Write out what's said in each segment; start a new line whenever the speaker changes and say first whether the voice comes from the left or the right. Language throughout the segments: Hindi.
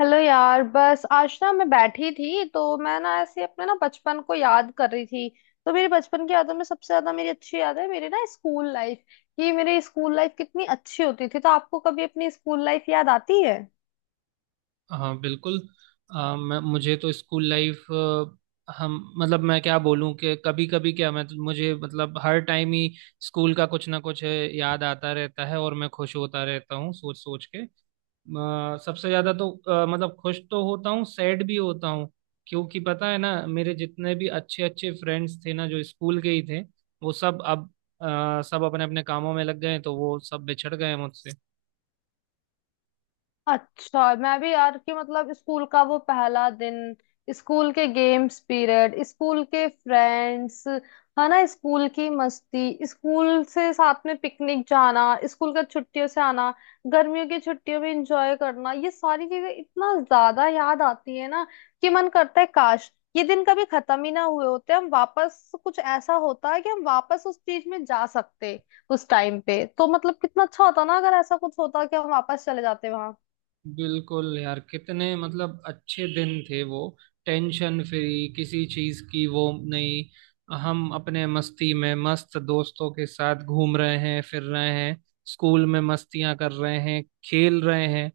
left: हेलो यार। बस आज ना मैं बैठी थी तो मैं ना ऐसे अपने ना बचपन को याद कर रही थी। तो मेरी बचपन की यादों में सबसे ज्यादा मेरी अच्छी याद है मेरी ना स्कूल लाइफ। कि मेरी स्कूल लाइफ कितनी अच्छी होती थी। तो आपको कभी अपनी स्कूल लाइफ याद आती है?
right: हाँ, बिल्कुल। मैं मुझे तो स्कूल लाइफ, हम मतलब मैं क्या बोलूँ कि कभी कभी क्या, मैं मुझे मतलब हर टाइम ही स्कूल का कुछ ना कुछ याद आता रहता है और मैं खुश होता रहता हूँ सोच सोच के। सबसे ज़्यादा तो मतलब खुश तो होता हूँ, सैड भी होता हूँ क्योंकि पता है ना मेरे जितने भी अच्छे अच्छे फ्रेंड्स थे ना जो स्कूल के ही थे, वो सब अब, सब अपने अपने कामों में लग गए हैं, तो वो सब बिछड़ गए हैं मुझसे।
left: अच्छा, मैं भी यार। कि मतलब स्कूल का वो पहला दिन, स्कूल के गेम्स पीरियड, स्कूल के फ्रेंड्स, है ना, स्कूल की मस्ती, स्कूल से साथ में पिकनिक जाना, स्कूल का छुट्टियों से आना, गर्मियों की छुट्टियों में एंजॉय करना, ये सारी चीजें इतना ज्यादा याद आती है ना। कि मन करता है काश ये दिन कभी खत्म ही ना हुए होते। हम वापस कुछ ऐसा होता है कि हम वापस उस चीज में जा सकते, उस टाइम पे। तो मतलब कितना अच्छा होता ना अगर ऐसा कुछ होता कि हम वापस चले जाते वहां।
right: बिल्कुल यार, कितने मतलब अच्छे दिन थे वो। टेंशन फ्री किसी चीज की वो नहीं, हम अपने मस्ती में मस्त दोस्तों के साथ घूम रहे हैं, फिर रहे हैं, स्कूल में मस्तियां कर रहे हैं, खेल रहे हैं।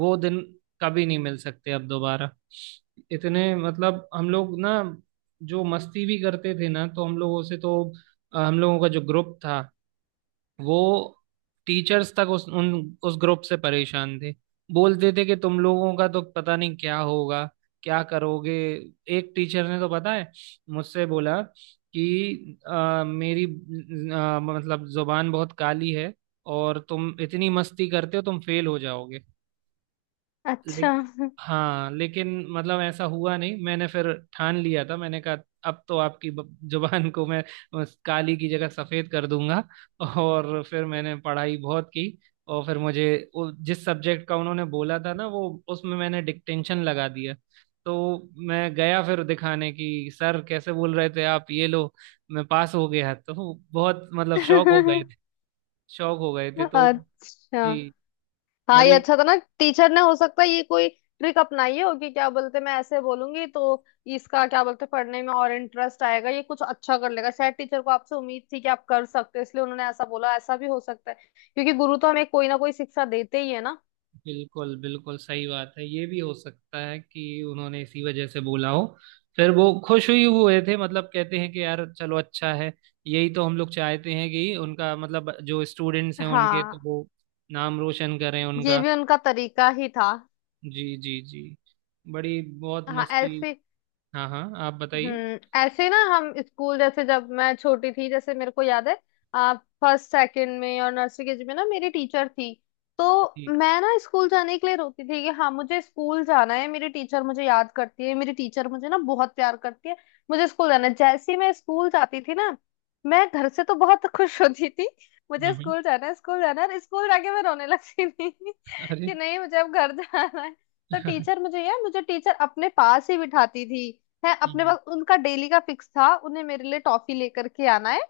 right: वो दिन कभी नहीं मिल सकते अब दोबारा। इतने मतलब हम लोग ना जो मस्ती भी करते थे ना, तो हम लोगों से तो, हम लोगों का जो ग्रुप था वो, टीचर्स तक उस ग्रुप से परेशान थे। बोलते थे कि तुम लोगों का तो पता नहीं क्या होगा, क्या करोगे। एक टीचर ने तो पता है मुझसे बोला कि मेरी मतलब जुबान बहुत काली है और तुम इतनी मस्ती करते हो, तुम फेल हो जाओगे। ले,
left: अच्छा।
right: हाँ, लेकिन मतलब ऐसा हुआ नहीं। मैंने फिर ठान लिया था, मैंने कहा अब तो आपकी जुबान को मैं उस काली की जगह सफेद कर दूंगा। और फिर मैंने पढ़ाई बहुत की, और फिर मुझे जिस सब्जेक्ट का उन्होंने बोला था ना वो उसमें मैंने डिक्टेंशन लगा दिया। तो मैं गया फिर दिखाने की सर कैसे बोल रहे थे, आप ये लो, मैं पास हो गया। तो बहुत मतलब शौक हो गए थे। शौक हो गए थे तो।
left: अच्छा।
right: जी।
left: हाँ ये
right: बड़ी।
left: अच्छा था ना। टीचर ने हो सकता है ये कोई ट्रिक अपनाई हो कि क्या बोलते, मैं ऐसे बोलूंगी तो इसका क्या बोलते, पढ़ने में और इंटरेस्ट आएगा, ये कुछ अच्छा कर लेगा। शायद टीचर को आपसे उम्मीद थी कि आप कर सकते हो इसलिए उन्होंने ऐसा बोला, ऐसा भी हो सकता है। क्योंकि गुरु तो हमें कोई ना कोई शिक्षा देते ही है ना।
right: बिल्कुल, बिल्कुल सही बात है, ये भी हो सकता है कि उन्होंने इसी वजह से बोला हो। फिर वो खुश हुई हुए थे, मतलब कहते हैं कि यार चलो अच्छा है, यही तो हम लोग चाहते हैं कि उनका मतलब जो स्टूडेंट्स हैं उनके
left: हाँ,
right: तो वो नाम रोशन करें
left: ये
right: उनका।
left: भी उनका तरीका ही था।
right: जी जी जी। बड़ी बहुत
left: हाँ
right: मस्ती।
left: ऐसे।
right: हाँ हाँ, आप बताइए।
left: ऐसे ना हम स्कूल, जैसे जब मैं छोटी थी, जैसे मेरे को याद है, फर्स्ट सेकंड में और नर्सरी के जी में ना मेरी टीचर थी। तो
right: जी।
left: मैं ना स्कूल जाने के लिए रोती थी कि हाँ मुझे स्कूल जाना है, मेरी टीचर मुझे याद करती है, मेरी टीचर मुझे ना बहुत प्यार करती है, मुझे स्कूल जाना है। जैसे ही मैं स्कूल जाती थी ना, मैं घर से तो बहुत खुश होती थी,
right: हम्म,
left: मुझे
right: हम्म।
left: स्कूल जाना है, स्कूल जाना है। और स्कूल जाके मैं रोने लगती थी कि
right: अरे।
left: नहीं मुझे अब घर जाना है। तो टीचर मुझे यार मुझे टीचर अपने पास ही बिठाती थी। है अपने
right: हम्म।
left: पास। उनका डेली का फिक्स था उन्हें मेरे लिए टॉफी लेकर के आना है।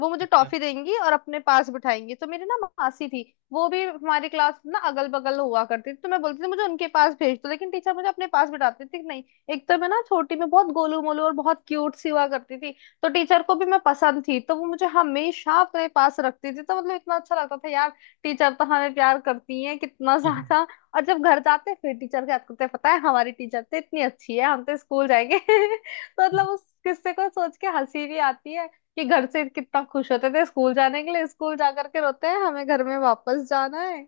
left: वो मुझे
right: अच्छा, हम्म।
left: टॉफी देंगी और अपने पास बिठाएंगी। तो मेरी ना मासी थी, वो भी हमारी क्लास ना अगल बगल हुआ करती थी। तो मैं बोलती थी मुझे उनके पास भेज दो, लेकिन टीचर मुझे अपने पास बिठाती थी कि नहीं। एक तो मैं ना छोटी में बहुत गोलू मोलू और बहुत क्यूट सी हुआ करती थी, तो टीचर को भी मैं पसंद थी, तो वो मुझे हमेशा अपने पास रखती थी। तो मतलब इतना अच्छा लगता था यार, टीचर तो हमें प्यार करती है कितना
right: हम्म।
left: ज्यादा। और जब घर जाते फिर टीचर के हाथ करते, पता है हमारी टीचर तो इतनी अच्छी है, हम तो स्कूल जाएंगे। तो मतलब
right: हम्म।
left: उस किस्से को सोच के हंसी भी आती है कि घर से कितना खुश होते थे स्कूल जाने के लिए, स्कूल जा करके रोते हैं हमें घर में वापस जाना है।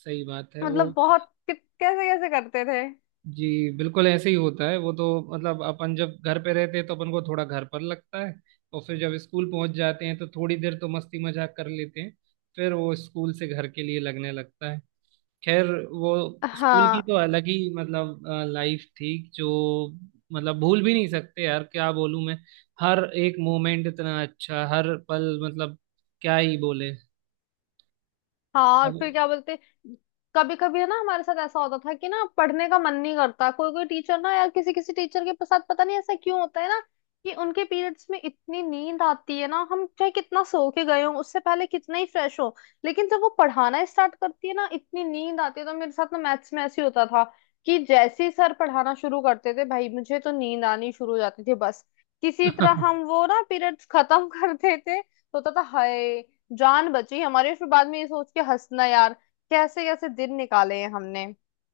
right: सही बात है वो।
left: मतलब बहुत कैसे कैसे करते थे।
right: जी बिल्कुल ऐसे ही होता है वो तो। मतलब अपन जब घर पे रहते हैं तो अपन को थोड़ा घर पर लगता है, और फिर जब स्कूल पहुंच जाते हैं तो थोड़ी देर तो मस्ती मजाक कर लेते हैं, फिर वो स्कूल से घर के लिए लगने लगता है। खैर, वो स्कूल की
left: हाँ
right: तो अलग ही मतलब लाइफ थी जो, मतलब भूल भी नहीं सकते यार, क्या बोलूं मैं। हर एक मोमेंट इतना अच्छा, हर पल मतलब, क्या ही बोले।
left: हाँ। और
right: अब।
left: फिर क्या बोलते, कभी कभी है ना हमारे साथ ऐसा होता था कि ना पढ़ने का मन नहीं करता। कोई कोई टीचर ना यार, किसी किसी टीचर के साथ पता नहीं ऐसा क्यों होता है ना, कि उनके पीरियड्स में इतनी नींद आती है ना। हम चाहे कितना सो के गए हो, उससे पहले कितना ही फ्रेश हो, लेकिन जब वो पढ़ाना स्टार्ट करती है ना, इतनी नींद आती है। तो मेरे साथ ना मैथ्स में ऐसे ही होता था कि जैसे ही सर पढ़ाना शुरू करते थे भाई, मुझे तो नींद आनी शुरू हो जाती थी बस। किसी तरह हम वो ना पीरियड्स खत्म कर देते तो होता था हाय जान बची हमारी। फिर बाद में ये सोच के हंसना यार, कैसे कैसे दिन निकाले हैं हमने।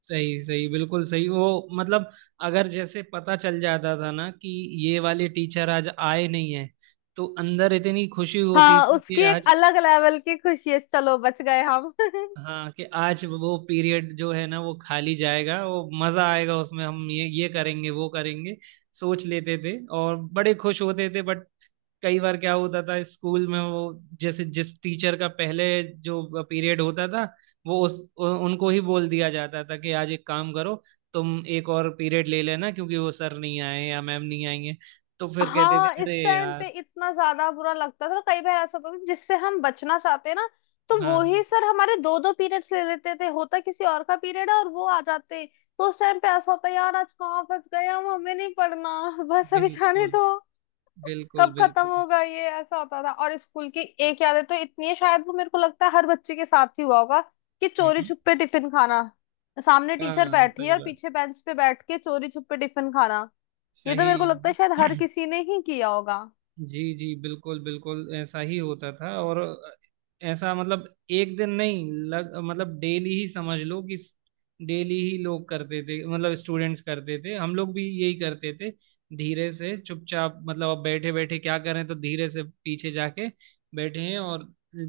right: सही सही, बिल्कुल सही वो, मतलब अगर जैसे पता चल जाता था ना कि ये वाले टीचर आज आए नहीं है, तो अंदर इतनी खुशी होती
left: हाँ
right: थी
left: उसकी
right: कि
left: एक
right: आज।
left: अलग लेवल की खुशी है, चलो बच गए हम।
right: हाँ, कि आज वो पीरियड जो है ना वो खाली जाएगा, वो मजा आएगा, उसमें हम ये करेंगे वो करेंगे, सोच लेते थे और बड़े खुश होते थे। बट कई बार क्या होता था स्कूल में वो, जैसे जिस टीचर का पहले जो पीरियड होता था वो उनको ही बोल दिया जाता था कि आज एक काम करो, तुम एक और पीरियड ले लेना क्योंकि वो सर नहीं आए या मैम नहीं आएंगे। तो फिर कहते
left: हाँ
right: थे अरे
left: इस टाइम पे
right: यार।
left: इतना ज्यादा बुरा लगता था, तो कई बार ऐसा होता था जिससे हम बचना चाहते हैं ना, तो
right: हाँ
left: वो
right: हाँ।
left: ही सर हमारे दो दो पीरियड्स ले लेते थे, होता किसी और का पीरियड है और वो आ जाते। तो उस टाइम पे ऐसा होता यार, आज कहाँ फंस गए हम, हमें नहीं पढ़ना बस अभी जाने
right: बिल्कुल,
left: दो,
right: बिल्कुल,
left: कब खत्म
right: बिल्कुल।
left: होगा ये, ऐसा होता था। और स्कूल की एक याद है तो इतनी है, शायद वो मेरे को लगता है हर बच्चे के साथ ही हुआ होगा, कि चोरी
right: हम्म।
left: छुपे टिफिन खाना। सामने टीचर
right: हाँ
left: बैठी है
right: सही
left: और
right: बात,
left: पीछे बेंच पे बैठ के चोरी छुपे टिफिन खाना, ये तो
right: सही।
left: मेरे को लगता है शायद हर किसी ने ही किया होगा।
right: जी जी, बिल्कुल बिल्कुल ऐसा ही होता था। और ऐसा मतलब एक दिन नहीं लग, मतलब डेली ही समझ लो, कि डेली ही लोग करते थे, मतलब स्टूडेंट्स करते थे, हम लोग भी यही करते थे। धीरे से चुपचाप मतलब अब बैठे बैठे क्या करें, तो धीरे से पीछे जाके बैठे हैं और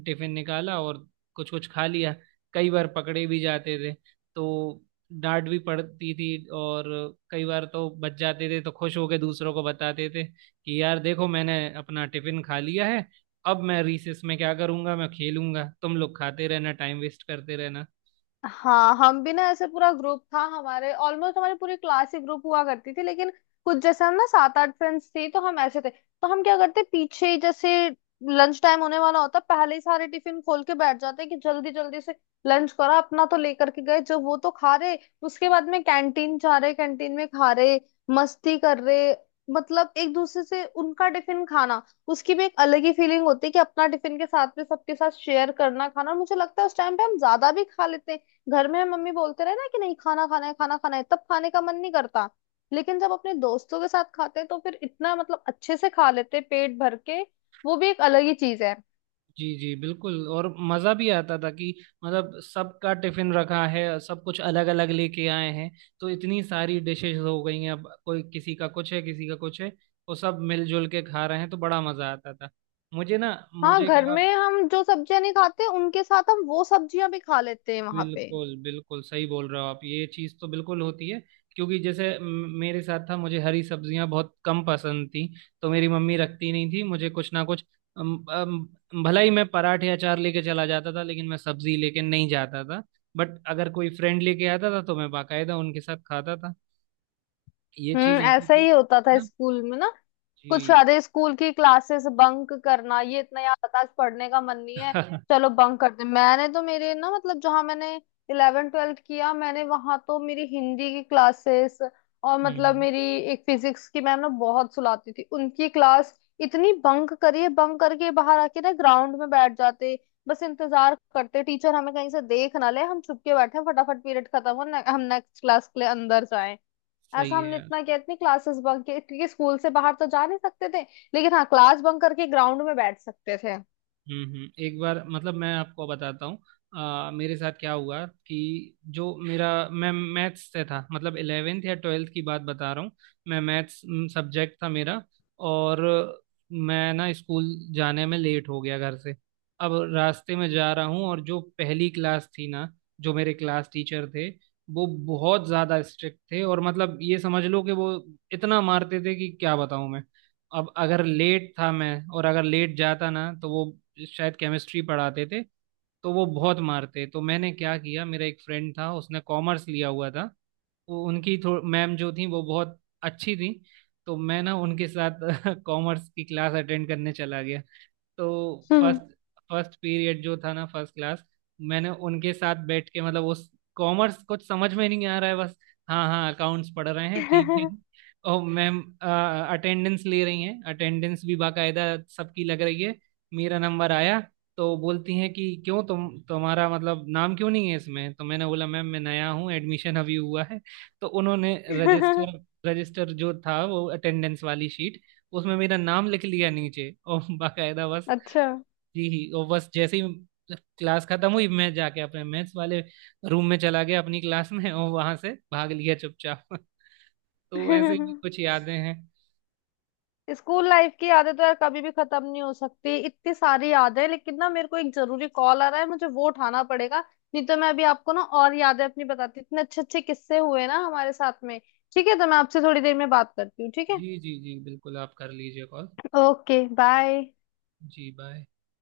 right: टिफिन निकाला और कुछ कुछ खा लिया। कई बार पकड़े भी जाते थे तो डांट भी पड़ती थी, और कई बार तो बच जाते थे तो खुश होके दूसरों को बताते थे कि यार देखो मैंने अपना टिफिन खा लिया है, अब मैं रिसेस में क्या करूंगा, मैं खेलूंगा, तुम लोग खाते रहना, टाइम वेस्ट करते रहना।
left: हाँ हम भी ना ऐसे पूरा ग्रुप था हमारे, ऑलमोस्ट हमारी पूरी क्लास ही ग्रुप हुआ करती थी, लेकिन कुछ जैसे हम ना सात आठ फ्रेंड्स थी, तो हम ऐसे थे तो हम क्या करते, पीछे ही जैसे लंच टाइम होने वाला होता, पहले ही सारे टिफिन खोल के बैठ जाते कि जल्दी जल्दी से लंच करा अपना। तो लेकर के गए जब वो तो खा रहे, उसके बाद में कैंटीन जा रहे, कैंटीन में खा रहे, मस्ती कर रहे। मतलब एक दूसरे से उनका टिफिन खाना, उसकी भी एक अलग ही फीलिंग होती है कि अपना टिफिन के साथ में सबके साथ शेयर करना खाना। और मुझे लगता है उस टाइम पे हम ज्यादा भी खा लेते हैं, घर में मम्मी बोलते रहे ना कि नहीं खाना खाना है, खाना खाना है, तब खाने का मन नहीं करता। लेकिन जब अपने दोस्तों के साथ खाते हैं तो फिर इतना मतलब अच्छे से खा लेते हैं पेट भर के, वो भी एक अलग ही चीज है।
right: जी जी बिल्कुल। और मज़ा भी आता था कि मतलब सबका टिफिन रखा है, सब कुछ अलग अलग लेके आए हैं तो इतनी सारी डिशेज हो गई हैं, अब कोई किसी का कुछ है, किसी का कुछ है, वो सब मिलजुल के खा रहे हैं, तो बड़ा मज़ा आता था। मुझे ना,
left: हाँ
right: मुझे
left: घर
right: क्या।
left: में हम जो सब्जियां नहीं खाते उनके साथ हम वो सब्जियां भी खा लेते हैं वहां पे।
right: बिल्कुल, बिल्कुल सही बोल रहे हो आप, ये चीज़ तो बिल्कुल होती है। क्योंकि जैसे मेरे साथ था, मुझे हरी सब्जियां बहुत कम पसंद थी, तो मेरी मम्मी रखती नहीं थी मुझे कुछ ना कुछ, अम, अम, भला ही मैं पराठे अचार लेके चला जाता था, लेकिन मैं सब्जी लेके नहीं जाता था। बट अगर कोई फ्रेंड लेके आता था तो मैं बाकायदा उनके साथ खाता था। ये चीज़ ऐसी
left: ऐसा
right: थी।
left: ही होता था
right: ना।
left: स्कूल में ना। कुछ
right: जी।
left: आधे स्कूल की क्लासेस बंक करना, ये इतना याद आता, आज पढ़ने का मन नहीं है, चलो बंक करते हैं। मैंने तो, मेरे ना मतलब, जहां मैंने इलेवन ट्वेल्थ किया मैंने, वहां तो मेरी हिंदी की क्लासेस और मतलब
right: हम्म।
left: मेरी एक फिजिक्स की मैम ना बहुत सुलाती थी, उनकी क्लास इतनी बंक करिए। बंक करके बाहर आके ना ग्राउंड में बैठ जाते, बस इंतजार करते टीचर हमें कहीं से देख ना ले, हम छुप के बैठे हैं, फटाफट पीरियड खत्म हो ने, हम नेक्स्ट क्लास के लिए अंदर। ऐसा
right: सही है
left: हमने
right: यार।
left: इतना किया, इतनी क्लासेस बंक की, क्योंकि स्कूल से बाहर तो जा नहीं सकते थे, लेकिन हाँ क्लास बंक करके ग्राउंड में बैठ सकते थे।
right: एक बार मतलब मैं आपको बताता हूँ मेरे साथ क्या हुआ। कि जो मेरा मैं मैथ्स से था, मतलब 11th या 12th की बात बता रहा हूँ। मैं मैथ्स सब्जेक्ट था मेरा, और मैं ना स्कूल जाने में लेट हो गया घर से। अब रास्ते में जा रहा हूँ और जो पहली क्लास थी ना, जो मेरे क्लास टीचर थे वो बहुत ज़्यादा स्ट्रिक्ट थे, और मतलब ये समझ लो कि वो इतना मारते थे कि क्या बताऊँ मैं। अब अगर लेट था मैं, और अगर लेट जाता ना तो वो, शायद केमिस्ट्री पढ़ाते थे तो वो बहुत मारते। तो मैंने क्या किया, मेरा एक फ्रेंड था उसने कॉमर्स लिया हुआ था, वो उनकी थो मैम जो थी वो बहुत अच्छी थी। तो मैं ना उनके साथ कॉमर्स की क्लास अटेंड करने चला गया। तो फर्स्ट फर्स्ट पीरियड जो था ना, फर्स्ट क्लास मैंने उनके साथ बैठ के मतलब उस, कॉमर्स कुछ समझ में नहीं आ रहा है बस, हाँ हाँ अकाउंट्स पढ़ रहे हैं ठीक है,
left: हम्म।
right: और मैम अटेंडेंस ले रही हैं, अटेंडेंस भी बाकायदा सबकी लग रही है। मेरा नंबर आया तो बोलती हैं कि क्यों तुम्हारा मतलब नाम क्यों नहीं है इसमें, तो मैंने बोला मैम मैं नया हूँ, एडमिशन अभी हुआ है। तो उन्होंने रजिस्टर, जो था वो अटेंडेंस वाली शीट, उसमें मेरा नाम लिख लिया नीचे और बाकायदा बस।
left: अच्छा,
right: जी ही, और बस जैसे ही क्लास खत्म हुई मैं जाके अपने मैथ्स वाले रूम में चला गया, अपनी क्लास में, और वहां से भाग लिया चुपचाप तो ऐसे ही कुछ यादें हैं।
left: स्कूल लाइफ की यादें तो यार कभी भी खत्म नहीं हो सकती, इतनी सारी यादें हैं, लेकिन ना मेरे को एक जरूरी कॉल आ रहा है, मुझे वो उठाना पड़ेगा। नहीं तो मैं अभी आपको ना और यादें अपनी बताती, इतने अच्छे अच्छे किस्से हुए ना हमारे साथ में। ठीक है, तो मैं आपसे थोड़ी देर में बात करती हूँ, ठीक है।
right: जी जी जी बिल्कुल, आप कर लीजिए कॉल।
left: Okay, bye.
right: जी, बाय।